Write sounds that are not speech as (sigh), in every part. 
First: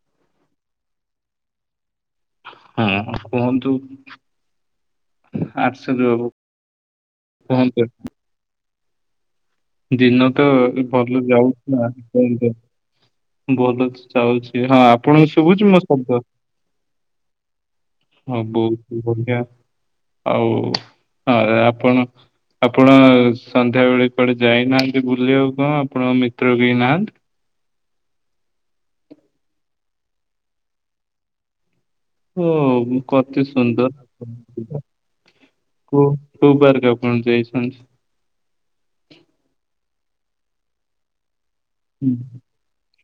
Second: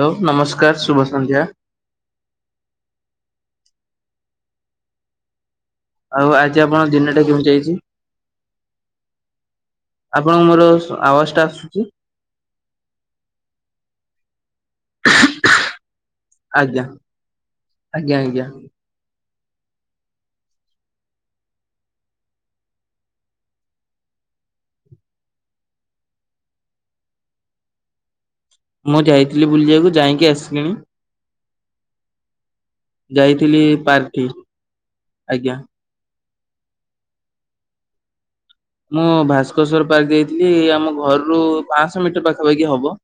Hello ନମସ୍କାର ଶୁଭ ସନ୍ଧ୍ୟା। ହଁ ହଁ କୁହନ୍ତୁ। ଆରଷଦ ବାବୁ ଆଉ ଆଜି ଆପଣଙ୍କ ଦିନଟା କେମିତି ଯାଇଛି? କହନ୍ତୁ। ଆପଣଙ୍କୁ ଦିନତ ମୋର ଭଲ ଆବାଜ ଟା ଆସୁଛି ଯାଉଚି (unintelligible) ଭଲ ଅଛି ଯାଉଚି ହଁ ଆପଣଙ୍କୁ ଶୁଭୁଚି ମୋ ଶବ୍ଦ। ଆଜ୍ଞା। ଆଜ୍ଞା ଆଜ୍ଞା। ଆଉ ବହୁତ୍ ବଢ଼ିଆ। ଆଉ ଆଃ ଆପଣ ଆପଣ ସନ୍ଧ୍ୟାବେଳେ କୁଆଡ଼େ ଯାଇନାହାନ୍ତି ବୁଲିବାକୁ କଣ ଆପଣଙ୍କ ମିତ୍ର କେହି ନାହାନ୍ତି? ମୁଁ ଯାଇଥିଲି ବୁଲିିବାକୁ ଯାଇକି ଆସିଲିଣି। ଓ କି ଯାଇଥିଲି ପାର୍କଠି ସୁନ୍ଦର (unintelligible) ଆଜ୍ଞା। କୁଅ କୋଉ ପାର୍କ ଆପଣ ଯାଇଛନ୍ତି? ମୁଁ ଭାସ୍କେଶଵର ପାର୍କ ଯାଇଥିଲି ଆମ ଘରରୁ ପାଞ୍ଚଶହ ମିଟର ପାଖାପାଖି ହବ।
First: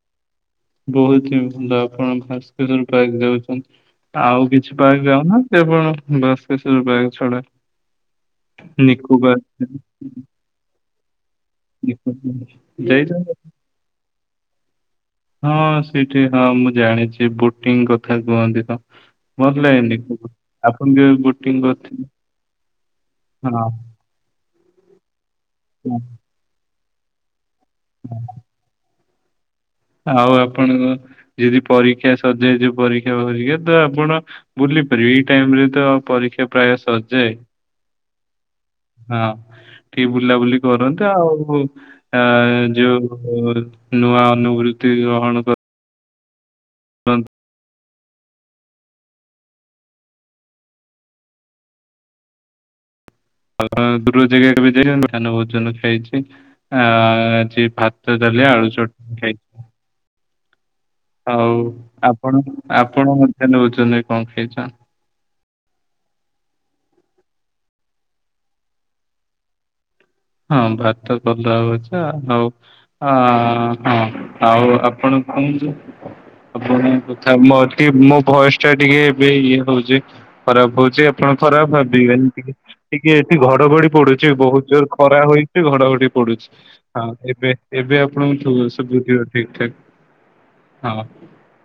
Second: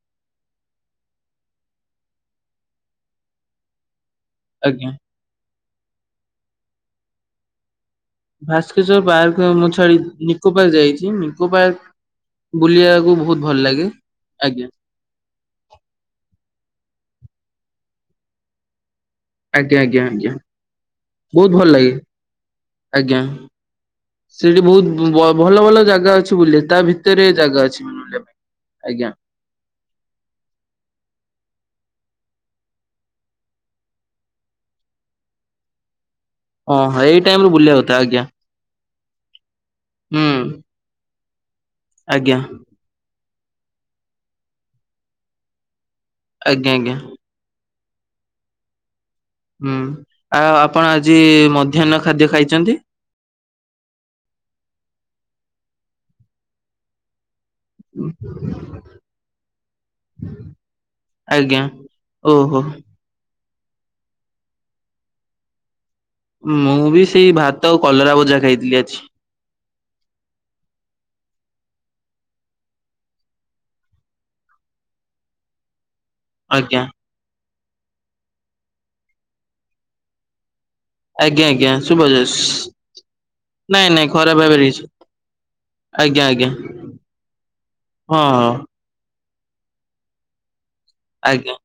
ବହୁତ୍ ହିଁ ଭଲ ଆପଣ ଭାସ୍କର ପାର୍କ ଯାଉଛନ୍ତି ଆଉ କିଛି ଆଜ୍ଞା। ପାର୍କ ଯାଉନାହା ସେଆପଣ ଭାସ୍କେଶଵର ପାର୍କ ଛଡ଼ା। ଭାସ୍କେଶ୍ଵର ପାର୍କ ମୁଛାଡ଼ି ନିକୋ ପାର୍କ ଯାଇଚି ନି ନିକୋ ପାର୍କ ଯାଇଛ? ବୁଲିବାକୁ ବହୁତ୍ ଭଲ ଲାଗେ ଆଜ୍ଞା। ହଁ ସେଇଠି ହଁ ମୁଁ ଜାଣିଛି ବୋଟିଂ କଥା କୁହନ୍ତିତ। ଭଲ ଆଜ୍ଞା ଲାଗେନି ଆଜ୍ଞା ଆଜ୍ଞା ଆପଣ କେବେ ବହୁତ ଭଲ ବୋଟିଂ ଲାଗେ କରିିଥି ଆଜ୍ଞା ସେଠି ବହୁତ୍ ବ ଭଲ ଭଲ ଜାଗା ଅଛି। ତୁବୁଲେ ତାଭିତରେ ଜାଗା ଅଛି ହଁ। ବୁଲିବା ପାଇଁ ଆଜ୍ଞା। ଆଉ ଆପଣଙ୍କ ଯଦି ପରୀକ୍ଷା ସରିଯାଇଚି ପରୀକ୍ଷା କରିକାତ ଆପଣ ବୁଲିପାରିବେ ଏଇ ଟାଇମିରେତ ପରୀକ୍ଷା ପ୍ରାୟ ଓହୋ ଏଇ ସରିଯାଏ ଟାଇମିରେ ବୁଲିବାକୁଥା ଆଜ୍ଞା। ହଁ ଟିକେ ହୁଁ ବୁଲାବୁଲି କରନ୍ତି ଆଉ ଆ ଆଜ୍ଞା ଯୋଉ ନୂଆ ଅନୁଭୃତ୍ତି ଗ୍ରହଣ କ ଆଜ୍ଞ ଆଜ୍ଞା। (unintelligible) ହୁଁ ଆଉ ଆପଣ ଆଜି ମଧ୍ୟାହ୍ନ ଖାଦ୍ୟ ଖାଇଚନ୍ତି? ଦୂର ଜାଗାବି (unintelligible) ମଧ୍ୟନ ଭୋଜନ ଖାଇଚି ଆ ଚି ଭାତ ଦେଲେ ଆଳୁଚଟଣି ଖାଇ ହୁଁ। ହଉ ଆପଣ ଆପଣ ମଧ୍ୟନ ଭୋଜନରେ କଣ ଖାଇଚନ୍ତି? ମୁବି ସେଇ ଭାତ ଆଉ କଲରା ଭଜା ଖାଇଥିଲି ଆଜି। ହଁ ଭାତ କଲରା ଭଜା ଆଉ ହଁ ହଁ ଆଉ ଆପଣ କହୁନ୍ତୁ। ଆଜ୍ଞା। ଆପଣ କଥା ମୋର ଟିକେ ମୋବୟସଟା ଟିକେ ଏବେ ଇଏ ହଉଚି ଖରାପ୍ ହଉ ଯେଆପଣ ଆଜ୍ଞା ଆଜ୍ଞା ଖରାପ୍ ଭାବିବେନି ଶୁଭଯାଉଛି ଟିକେ ଟିକେ ଏଠି ନାଇଁ ଘଡ଼ଘଡ଼ି ନାଇଁ ପଡ଼ୁଚି ଖରାପ ଭାବରେ ବହୁତ୍ ହେଇଛି ଜୋରେ ଖରା ହେଇଚି ଘଡ଼ଘଡ଼ି ଆଜ୍ଞା ପଡ଼ୁଚି ଆଜ୍ଞା। ହଁ ଏବେ ଏବେ ହଁ ହଁ ଆପଣଙ୍କୁଠୁ (unintelligible) ସୁବୁଥିବ ଠିକ୍ ଠାକ୍ ହଁ। ଆଜ୍ଞା।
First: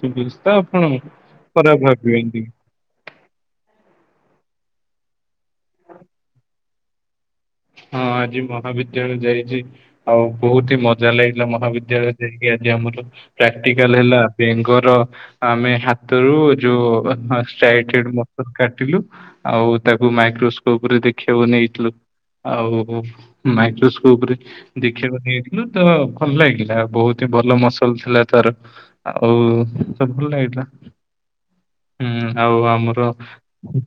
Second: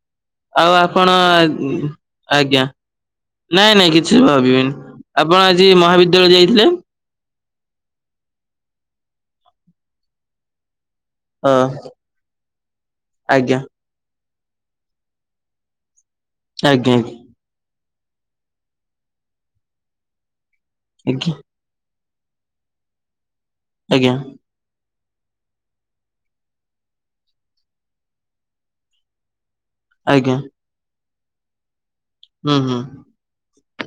ସୁବୁଚି। ଆଉ ଆପଣ ଆଜ୍ଞା। ନାଇଁ ନାଇଁ କିଛି ଭାବିବେନି ଆପଣ ଆଜି ମହାବିଦ୍ୟାଳୟ ଯାଇଥିଲେ। ହଁ ଆଜି ମହାବିଦ୍ୟାଳୟ ଯାଇଛି ଆଉ ବହୁତ ହି ମ ଚାଲେ ଏଇନା ଅ ମହାବିଦ୍ୟାଳୟ ଯାଇକି ଆଜି ଆମର ଆଜ୍ଞା (unintelligible) ଲ ହେଲା ବେଙ୍ଗର ଆମେ ହାତରୁ ଯୋଉ ଆଜ୍ଞା ଆ ର କାଟିଲୁ ଆଉ ତାକୁ ମାଇକ୍ରୋସ୍କୋପ ରେ ଆଜ୍ଞା ଦେଖିବାକୁ ନେଇଥିଲୁ। ଆଉ ଆଜ୍ଞା। ଆଜ୍ଞା ମାଇକ୍ରୋସ୍କୋପ ରେ ଦେଖିବାକୁ ନେଇଥିଲୁ ତ ଭଲ ଲାଗିଲାଉ ବହୁତ ହି ଭଲ ମସଲ ଥିଲା ତାର ଆଉ ସବୁ ଭଲ ଆଜ୍ଞା ଲାଗଥିଲା ହୁଁ ଆଉ ଆମର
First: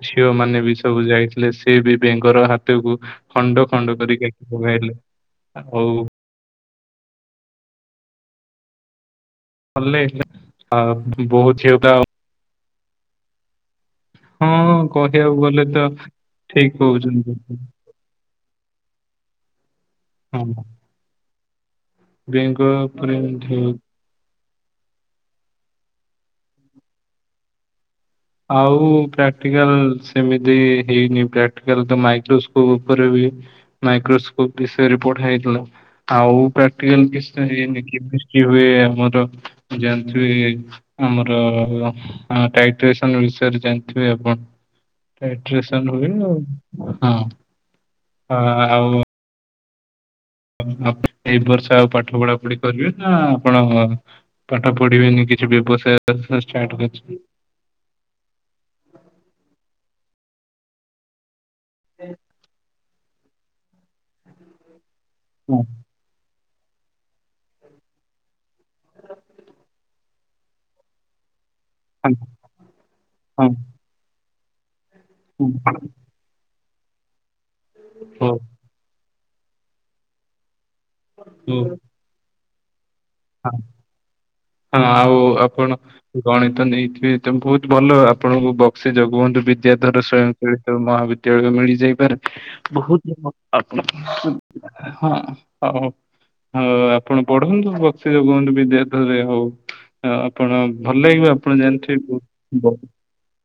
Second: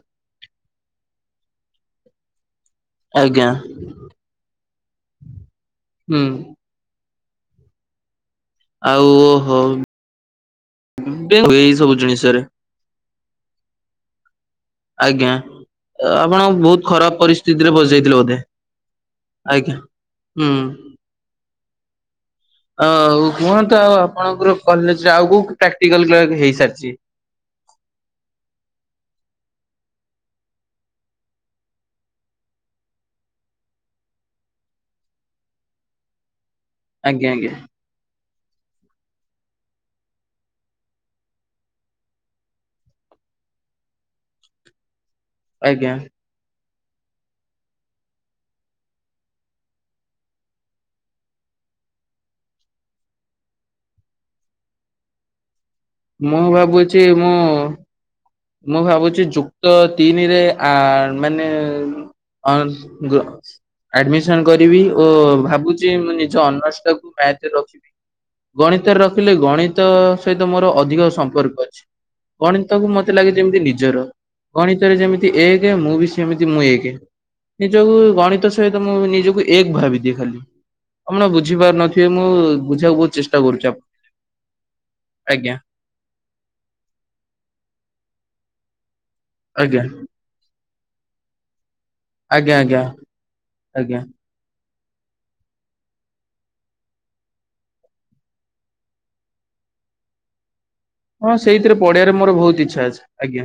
ଝିଅ ମାନେ ବି ସବୁ ଯାଇଥିଲେ ସେ ବି ବେଙ୍ଗର ହାତକୁ ଆଜ୍ଞା। ଖଣ୍ଡ ଖଣ୍ଡ କରି (unintelligible) ହୁଁ ଆଉ ଓହୋ ଭଲ ଲାଗିଲା ଆ ବହୁତ ଏଇ ଝିଅ ପିଲା ସବୁ ଜିନିଷରେ ହଁ ଆଜ୍ଞା କହିବାକୁ ଗଲେ ତ ଆପଣ ଠିକ ବହୁତ ଖରାପ କହୁଛନ୍ତି ପରିସ୍ଥିତିରେ ବସିଯାଇଥିଲେ ବୋଧେ ଆଜ୍ଞା ହୁଁ ହଁ ବେଙ୍ଗ ଆ ପ୍ରେମୀ ଢେଉ କୁହନ୍ତୁ ଆଉ ଆପଣଙ୍କର କଲେଜରେ ଆଉ କୋଉ ପ୍ରାକ୍ଟିକାଲ ହେଇସାରିଛି ଆଉ ପ୍ରାକ୍ଟିକାଲ ସେମିତି ହେଇନି ପ୍ରାକ୍ଟିକାଲ ତ ମାଇକ୍ରୋସ୍କୋପ ଉପରେ ବି ମାଇକ୍ରୋକୋପ ବିଷୟ ରିପୋର୍ଟ ହେଇଥିଲା ଆଉ ପ୍ରାଟିକାଲ୍ ଆଜ୍ଞା କିଛି ତ ଆଜ୍ଞା ହେଇନି (unintelligible) କି ହୁଏ ଆମର ଯାଣିଥିବ ଆମର ଟା ଟେଶନ ବିଷୟରେ ଜାଣିଥିବେ ଆପଣ (unintelligible) ଆଜ୍ଞା ହୁଏ ଆଉ ହଁ ହ ଆଉ ଆପଣ ଏଇ ବର୍ଷ ଆଉ ପାଠ ପଢା ପଢି କରିବେ ନା ଆପଣ। ପାଠ ପଢିବେନି କିଛି ବ୍ୟବସାୟ। ମୁଁ ଷ୍ଟାର୍ଟ ଭାବୁଛି କରିଚି। ମୁଁ। ମୁଁ ଭାବୁଛି ଯୁକ୍ତ ତିନିରେ ଆ ମାନେ। ଆଡମିସନ କରିବି ଓ ହଁ ଭାବୁଛି। ମୁଁ ନିଜ ଅନର୍ଷ ତାକୁ ମ୍ୟାଥ ରେ ରଖିବି। ଗଣିତରେ ରଖିଲେ ଗଣିତ ସହିତ ମୋର ଅ ଧିକ ସମ୍ପର୍କ ଅଛି ହଁ ଗଣିତକୁ ମତେ ଲାଗେ ହଁ ଯେମିତି ନିଜର ଗଣିତରେ ଯେମତି। ଏକ ହଁ, ମୁଁ ବି ସେମିତି ମୁଁ ଏକ ନିଜକୁ ହଉ ଗଣିତ। ସ ମୁଁ ନିଜକୁ ଏକ ଭାବିଦିଏ ଖାଲି ଆପଣ ହଉ ବୁଝିପାରୁ ନଥିବେ ମୁଁ ବୁଝିବାକୁ ବହୁ ଚେଷ୍ଟା ହଁ କରୁଛି ହଁ ଆଉ ଆଜ୍ଞା ଆପଣ ଗଣିତ ନେଇଥିବେ ତମେ ବହୁତ ଭଲ ଆପଣଙ୍କୁ ବକ୍ସେ ଜଗବଧୁ ଆଜ୍ଞା। ବିଦ୍ୟାଧର ସଵୟଂ। ଳ ମହାବିଦ୍ୟାଳୟ ମିଳିଯାଇପାରେ ଆଜ୍ଞା ଆଜ୍ଞା ବହୁତ ଲୋକ ଆପ ଆଜ୍ଞା ହଁ ହଉ ହଉ ଆପଣ ପଢନ୍ତୁ। ସେ କୁହନ୍ତୁ ବିଦ୍ୟାଧର ରେ ହଉ। ଆପଣ ଭଲ ଲାଗିବ ହଁ ଆପଣ ସେଇଥିରେ ପଢିବାରେ ଜାଣିଥିବୁ। ମୋର ବହୁତ ବ ଇଚ୍ଛା ଅଛି ଆଜ୍ଞା।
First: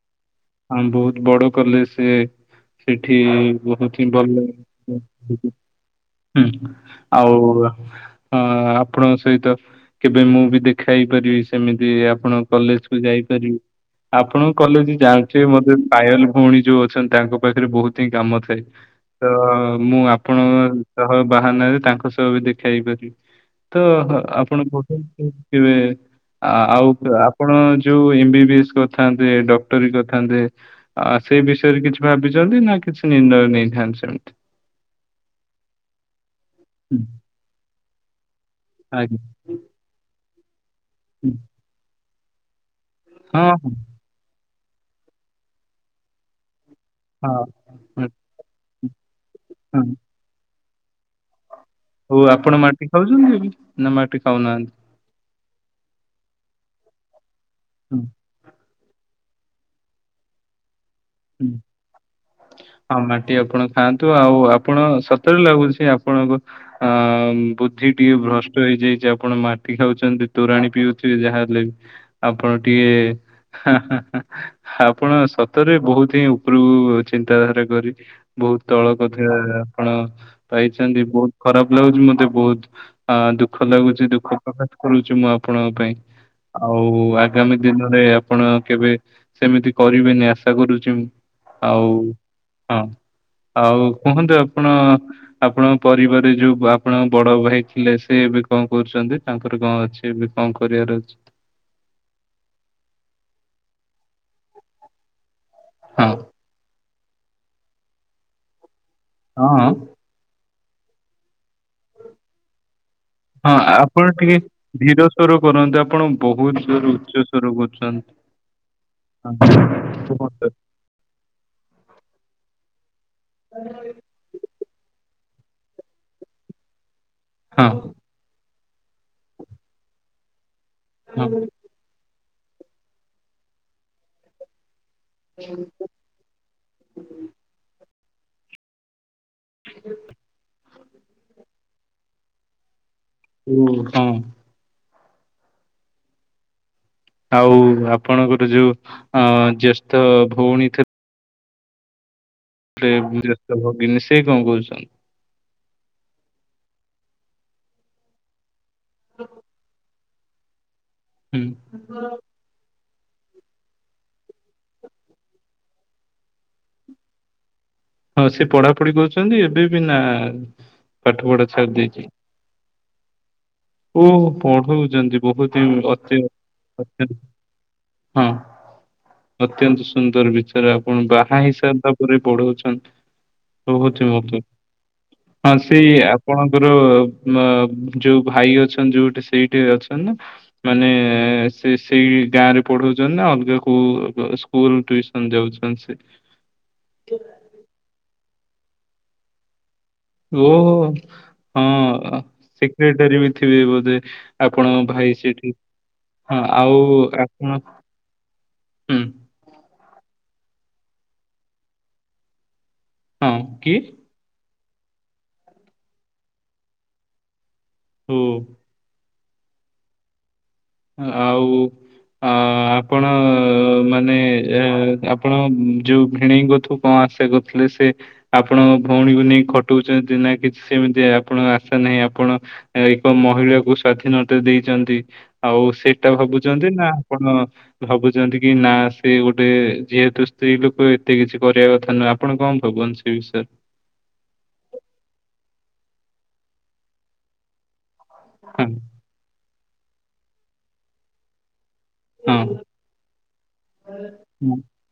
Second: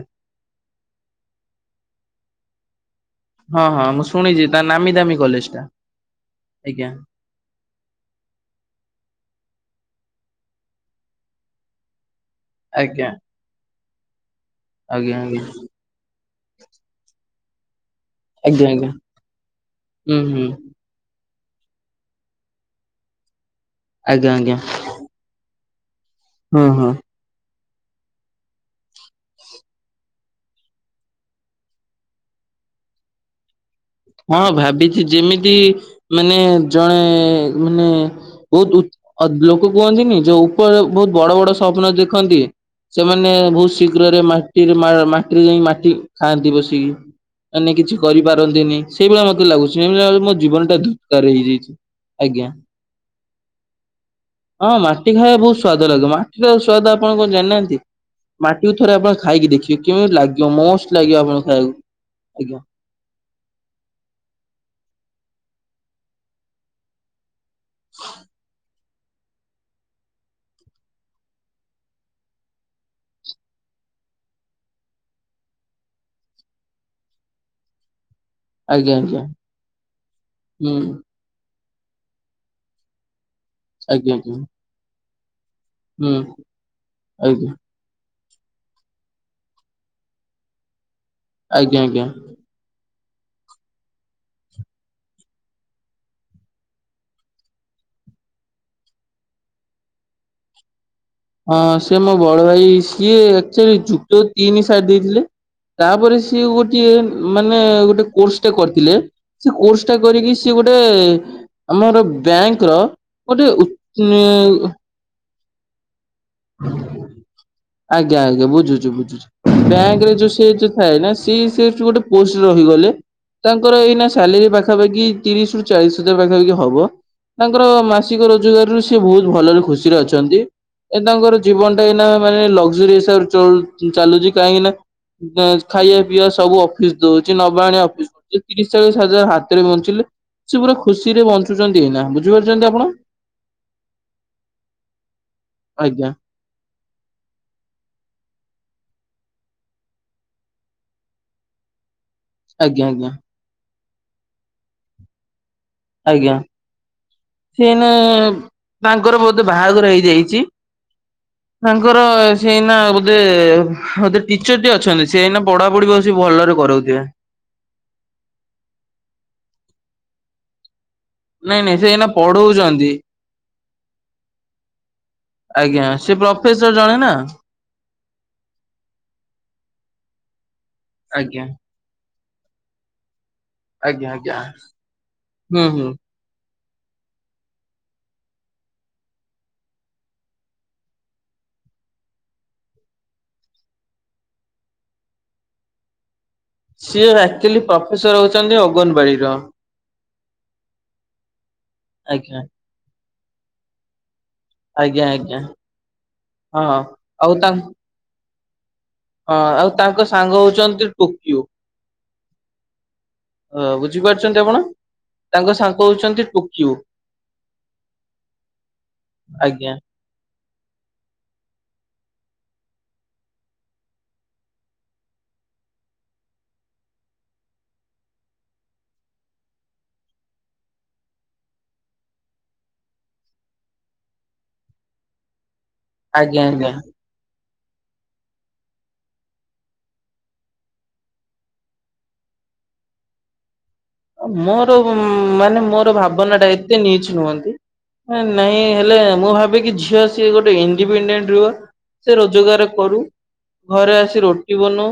ହଁ ବହୁତ ବଡ କଲେସେ। ସେଠି ହଁ ହଁ ବହୁତ ମୁଁ ଶୁଣିଛି ତା ନାମୀ ଦାମୀ (unintelligible) କଲେଜ ଟା ହୁଁ। ଆଜ୍ଞା ଆଉ ଅ ଆପଣ ସ୍। ସହିତ କେବେ ମୁଁ ବି ଦେଖା ହେଇ ପାରିବି ସେମିତି ଆପଣ କଲେଜ କୁ ଆଜ୍ଞା। ଆଜ୍ଞା ଯାଇପାରିବି। ଆପଣ କଲେଜ ଆଜ୍ଞା ଜାଣିଥିବେ ମତେ ପାଏଲ ଭଉଣୀ ଯୋଉ ଅଛନ୍ତି ତାଙ୍କ ପାଖରେ ବହୁତ। ଥି କାମ ଥାଏ ଆଜ୍ଞା ଆଜ୍ଞା ତ ମୁଁ ହୁଁ ଆପଣ ହୁଁ ସହ ବାହାନାରେ ତାଙ୍କ ସହ ବି ଦେଖା ହେଇପାରିବ ତ। ଆଜ୍ଞା ଆଜ୍ଞା (unintelligible) ତେବେ ହଁ ଆଉ ହଁ। ପ୍ ଆପ ଆପଣ ଯୋଉ ଏମ ବି ଏସ୍ କରିଥାନ୍ତେ ଡକ୍ଟର କରିଥାନ୍ତେ। ଆ ସେଇ ବିଷୟରେ କିଛି ଭାବିଛନ୍ତି ନା କିଛି ନିର୍ଣ୍ଣୟ ନେଇଥାନ୍ତି। ସେମିତି? ହଁ ଭାବିଛି ଯେମିତି ମାନେ ହୁଁ ଜଣେ ମାନେ। ବହୁତ ଆଜ୍ଞା ଉତ୍ ଲୋକ କୁହନ୍ତିନି ଯୋଉ ଉପର ବହୁତ ହୁଁ, ବଡ ବଡ ସ୍ୱପ୍ନ ଦେଖନ୍ତି। ସେମାନେ ହଁ ବହୁତ ଶୀଘ୍ରରେ ମାଟିରେ ମାଟିରେ ଯାଇ ମାଟି ଖାଆନ୍ତି ବସିକି। ହଁ ମାନେ କିଛି ହଁ। କରିପାରନ୍ତିନି ସେଇଭଳିଆ ମତେ ହଁ ଲାଗୁଛି ମୋ ଜୀବନ ଟା ଧୁକାର ହେଇଯାଇଛି। ହଉ ଆଜ୍ଞା ଆପଣ ମାଟି ଖାଉଛନ୍ତି ଏବେ ନା ମାଟି ହଁ ଖାଉନାହାନ୍ତି? ମାଟି ଖାଇବା ବହୁତ ସ୍ଵାଦ ଲାଗେ ମାଟିର ସ୍ଵାଦ ଆପଣ କଣ ଜାଣି ନାହାନ୍ତି ମାଟି ଥରେ ଆପଣ ଖାଇକି ଦେଖିବେ କେମିତି ଲାଗିବ ମଷ୍ଟ ଲାଗିବ ଆପଣ ହୁଁ, ଖାଇବାକୁ ଆଜ୍ଞା। ହଁ ମାଟି ଆପଣ ଖାଆନ୍ତୁ ଆଉ ଆପଣ ସତରେ ଲାଗୁଛି ଆପଣଙ୍କୁ ଅଁ ବୁଦ୍ଧି ଟିକେ ଭ୍ରଷ୍ଟ ହେଇଯାଇଛି ଆପଣ ମାଟି ଖାଉଛନ୍ତି ତୋରାଣି ପିଉଥିବେ ଯାହା ହେଲେ ବି ଆପଣ ଟିକେ ହା ହା ହା ଆପଣ ସତରେ ବହୁତ ଉପରକୁ ଚିନ୍ତାଧାରା କରି ବହୁତ ତଳ ଆଜ୍ଞା ଆଜ୍ଞା କଥା ଆପଣ ହୁଁ ପାଇଛନ୍ତି ବହୁତ ଖରାପ ଲାଗୁଚି ମତେ ବହୁତ ହଁ ଦୁଃଖ ଲାଗୁଛି ଆଜ୍ଞା ଦୁଃଖ ଆଜ୍ଞା ପ୍ରକାଶ କରୁଛି ମୁଁ ଆପଣଙ୍କ ପାଇଁ ହୁଁ ଆଉ ଆଜ୍ଞା। ଆଗାମୀ ଦିନରେ ଆପଣ କେବେ ସେମିତି କରିବେନି ଆଶା କରୁଚୁ ଆଜ୍ଞା ଆଉ ଆଜ୍ଞା ହଁ ଆଉ କୁହନ୍ତୁ ଆପଣ ଆପଣଙ୍କ ପରିବାରରେ ଯୋଉ ଆପଣଙ୍କ ବଡ ଭାଇ ଥିଲେ ସେ ଏବେ କଣ କରୁଛନ୍ତି? ତାଙ୍କର କଣ ଅଛି ବି କଣ କରିବାର ଅଛି? ହଁ ସେ ମୋ ବଡ ଭାଇ ସିଏ ଆକ୍ଚୋଲି ଯୁକ୍ତ ତିନି ସାରୀ ଦେଇଥିଲେ ହଁ ତାପରେ ସିଏ ଗୋଟିଏ ମାନେ ଗୋଟେ କୋର୍ସ ଟେ କରିଥିଲେ ସେ ହଁ କୋର୍ସ ଟା କରିକି ସେ ଗୋଟେ ଆମର ବ୍ୟାଙ୍କର ଗୋଟେ ହଁ ଆପଣ ଟିକେ (unintelligible) (unintelligible) କରନ୍ତୁ ଆପଣ ବହୁତ ଜୋରେ ଉଚ ସୋର କରୁଛନ୍ତି ଆଜ୍ଞା ଆଜ୍ଞା ବୁଝୁଛୁ (inaudible) ହଁ ନା ସି ସେଠି ଗୋଟେ ପୋଷ୍ଟରେ ରହିଗଲେ ତାଙ୍କର ଏଇନା ସାଲେରି ପାଖାପାଖି ତିରିଶି ରୁ ଚାଳିଶ ହଜାର ପାଖାପାଖି ହବ ତାଙ୍କର ହଁ ମାସିକ ରୋଜଗାର ରୁ ସେ ଭଉତ ଭଲରେ ଖୁସିରେ ଅଛନ୍ତି। ଏ ତାଙ୍କର ଜୀବନ ଟା ଏଇନା ମାନେ ଲକ୍ଜରିୀୟସ ହିସାବରେ ଚଳୁ ଚାଲୁଛି କାହିଁକି ନା (unintelligible) ଖାଇବା ପିଇବା ସବୁ ଅଫିସ ଦଉଛି ନବା ଆଣୀବା ଅଫିସ (unintelligible) ତିରିଶ ଚାଳିଶ ହଜାର ହା ତରେ ବଞ୍ଚିଲେ ସେ ପୁରା ଖୁସିରେ ବଞ୍ଚୁଛନ୍ତି ଏଇନା ବୁଝିପାରୁଛନ୍ତି ଆପଣ ହୁଁ ହଁ। ଆଜ୍ଞା। ଆଉ ଆପଣଙ୍କର ଯୋଉ ଅଁ ଜ୍ୟେଷ୍ଠ ଭଉଣୀ ଥିଲେ ଆଜ୍ଞା ସେ ଆଜ୍ଞା (unintelligible) ଭଗିନୀ ସେଇ କଣ କରୁଛନ୍ତି? ଆଜ୍ଞା ସେ ଏଇନା ତାଙ୍କର ବୋଧେ ବାହାଘର ହେଇଯାଇଛି। ହୁଁ (inaudible) ତାଙ୍କର ସେ ଏଇନା ବୋଧେ ବୋଧେ ଟିଚର ଟେ ଅଛନ୍ତି ସେ ଏଇନା ପଢା ପଢି ଆଉବି ସେ ଭଲରେ କରଉଥିବେ। ହଁ ସେ ପଢାପଢି କରୁଛନ୍ତି ଏବେ ବି ନା ପାଠ ପଢ଼ା ନାଇଁ ଛାଢି ନାଇଁ ସେ ଦେଇଚି ଏଇନା ପଢଉଛନ୍ତି ଓହ ପଢଉଛନ୍ତି ଆଜ୍ଞା (unintelligible) ସେ ଅତି ପ୍ରଫେସର ଜଣେ ନା (unintelligible) ହଁ (inaudible) ଅତ୍ୟନ୍ତ ସୁନ୍ଦର ବିଚାର ଆପଣ ଆଜ୍ଞା। ବାହାହେଇ ସାରିବା ପରେ ବି ପଢଉଛନ୍ତି ଆଜ୍ଞା ଆଜ୍ଞା (unintelligible) ହଁ ହୁଁ ହୁଁ। ସେଇ ଆପଣଙ୍କର ମଁ ଯୋଉ ଭାଇ ଅଛନ୍ତି ଯୋଉଠି ସେଇଠି ଅଛନ୍ତି ନା ମାନେ ସେ ସେଇ ଗାଁ ରେ ପଢଉଛନ୍ତି ନା ଅଲଗା କୋଉ ସ୍କୁ ସ୍କୁଲ ଟ୍ୟୁସନ ଯାଉଛନ୍ତି ସେ ସିଏ ଆକ୍ଚୋଲି ପ୍ରଫେସର ହଉଛନ୍ତି ଅଗନବାଡିର ଓହୋ। ଆଜ୍ଞା। (unintelligible) କ୍ରେଟାରି ବି ଥିବେ ବୋଧେ ଆପଣଙ୍କ ଆଜ୍ଞା ଭାଇ ଆଜ୍ଞା। ସେଠି (inaudible) ହଁ ଆଉ ଆଉ ଆପଣ ତାଙ୍କ (inaudible) ହୁଁ ହଁ ଆଉ ତାଙ୍କ ସାଙ୍ଗ ହଉଛନ୍ତି (unintelligible) ଟୋକିଓ ହଁ ଅ କିଏ ବୁଝିପାରୁଛନ୍ତି ଆପଣ ତାଙ୍କ ସାଙ୍ଗ ହଉଛନ୍ତି (unintelligible) ଟୋକିଓ ହୁଁ। ଆଜ୍ଞା। ହଁ ଆଉ ଅ ଆପଣ ମାନେ ଏ ଆପଣ ଯୋଉ ଭିଣେଇଙ୍କଥୁ କଁ ଆଶା କରିଥିଲେ ସେ? ଆପଣଙ୍କ ଭଉଣୀକୁ ନେଇ ଖଟଉଚନ୍ତି ନାଁ କିଛି ସେମିତି ଆପଣଙ୍କ ଆଶା ନାହିଁ ଆପଣ ଏକ ମହିଳାକୁ ସ୍ଵାଧୀନତା ଦେଇଚନ୍ତି ଆଉ ସେଟା ଆଜ୍ଞା ଭାବୁଚନ୍ତି ଆଜ୍ଞା। ନାଁ ପଣ ଭାବୁଚନ୍ତି କି ନାଁ ସେ ଗୋଟେ ଯେହେତୁ ସ୍ତ୍ରୀ ଲୋକ ଏତେ କିଛି କରିବା କଥା ନୁହେଁ ଆପଣ କଁ ଭାବଞ୍ଚ୍ ସେ ବିଷୟ ଅ ମୋର ମାନେ ମୋର ଭାବନାଟା ଏତେ ନିଚ୍ ନୁହନ୍ତି। ଏଁ ନାଇଁ ହଁ ହେଲେ ମୁଁ ଭାବେ କି ଝିଅ ସିଏ ଗୋଟେ ଇଣ୍ଡିପିଣ୍ଡେଣ୍ଟ୍ ରୁଅ। ସେ ହଁ ରୋଜଗାର କରୁ। ଘରେ ଆସି ରୋଟି ବନଉ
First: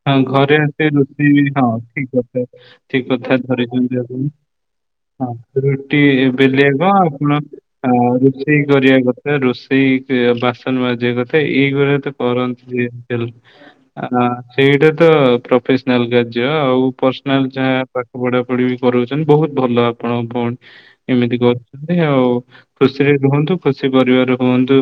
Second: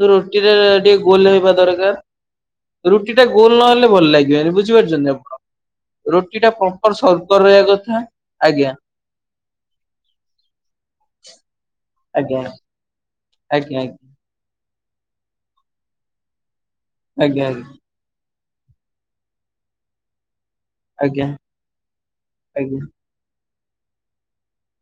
ଯେ ହଁ ରୁଟିରେ ଟିକେ ଗୋଲେ ହେବା ଦରକାର। ଠିକ୍ ରୁଟି ଟା କଥା ଗୋଲ ନହେଲେ ଧରିଛନ୍ତି ଭଲ ଆପଣ ଲାଗିବନି ବୁଝିପାରୁଛନ୍ତି ଆପଣ? ହଁ ରୁଟି ଟା ବେଲେଇବ ପ୍ରପର ଆଉ ସର୍କଲ ପୁଣ ରହିବା ଆ କଥା ରୋଷେଇ ଆଜ୍ଞା କରିବା କଥା ରୋଷେଇ ସେ ବାସନ ମାଜିବା କ ଥେ ଏଇ ଗଳିଆ ତ ଆଜ୍ଞା କରନ୍ତି ଯେମତି ହେଲେ। ଆଜ୍ଞା ଆ ହଁ ସେଇଟା ତ ପ୍ରଫେସନାଲ୍ କାର୍ଯ୍ୟ ଆଉ ପର୍ସନାଲ୍ ଆଜ୍ଞା। ଯାହା ପାଠ ପଢ଼ାପଢ଼ି ବି କରଉନ୍ତି ବହୁତ ଭଲ ଆପଣଙ୍କ ଭଉ ଆଜ୍ଞା ଆଜ୍ଞା ଏମିତି କରୁଛନ୍ତି ଆଉ ଆଜ୍ଞା ଖୁସିରେ ରୁହନ୍ତୁ ଖୁସି ପରିବାର ହୁଅନ୍ତୁ।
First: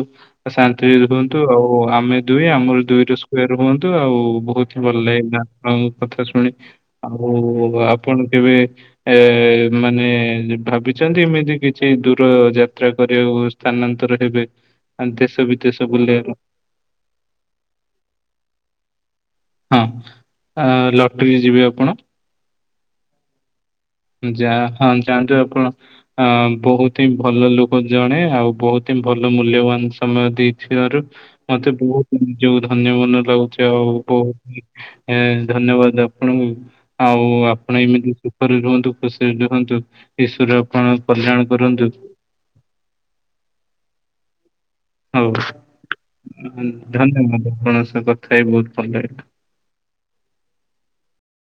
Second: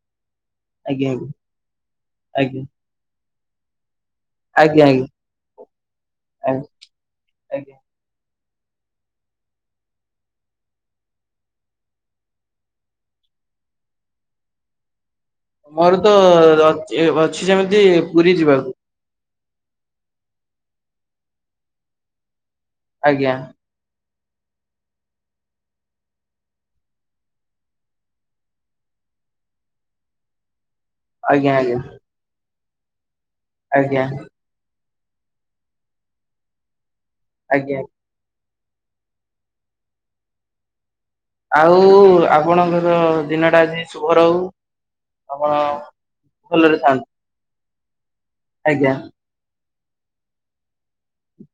ଶାନ୍ତି ଆଜ୍ଞା ରୁହନ୍ତୁ ଆଉ ଆମେ ଦୁଇ ଆମର ଦୁଇର ସ୍କୋୟାର୍ ହୁଅନ୍ତୁ ଆଉ ବହୁତ ହିଁ ଆଜ୍ଞା ଭଲ ଲାଗିଲା ଆଉ କଥା ଶୁଣି ଆଜ୍ଞା ଆଉ ଆଜ୍ଞା। ଆପଣ କେବେ ଏ ମାନେ ଭାବିଛନ୍ତି ଏମିତି କିଛି ଦୂର ଯାତ୍ରା କରିବାକୁ? ସ୍ଥାନାନ୍ତର ହେବେ ଆ ଦେଶ ବିଦେଶ ବୁଲେ ଅ ଅ ଏ ଅଛି ଯେମିତି ପୁରୀ ଯିବାକୁ। ହଁ ଅ ଲଟରି ଯିବେ ଆପଣ। ଆଜ୍ଞା। ଯା ହଁ ଯାଆନ୍ତୁ ଆପଣ। ଅ ବହୁତ ହିଁ ଭଲ ଲୋକ ଜଣେ ଆଉ ବହୁତ ହିଁ ଭଲ ମୂଲ୍ୟବାନ ସମୟ ଦେଇଥିବାରୁ ଆଜ୍ଞା ମତେ ଆଜ୍ଞା। ବହୁତ ଯୋଉ ଧନ୍ୟ ମନ ଲାଗୁଚି ଆଉ ଆଜ୍ଞା ବହୁ ଏ ଧନ୍ୟବାଦ ଆପଣଙ୍କୁ ଆଉ ଆପଣ ଆଜ୍ଞା ଏମିତି ସୁଖରେ ରୁହ ତୁ ଖୁସିରେ ରୁହନ୍ତୁ ଈଶ୍ୱର ଆପଣ କଲ୍ୟାଣ ଆଉ କରନ୍ତୁ ଆପଣଙ୍କର ଦିନଟା ଆଜି ଶୁଭ ରହୁ। ହଉ ଆପଣ ଉଁ ଭଲରେ ଥାଆନ୍ତୁ ଧନ୍ୟବାଦ ଆପଣଙ୍କ ସହ କଥା ହେଇ ବହୁତ ଆଜ୍ଞା। ଭଲ ଲାଗିଲା।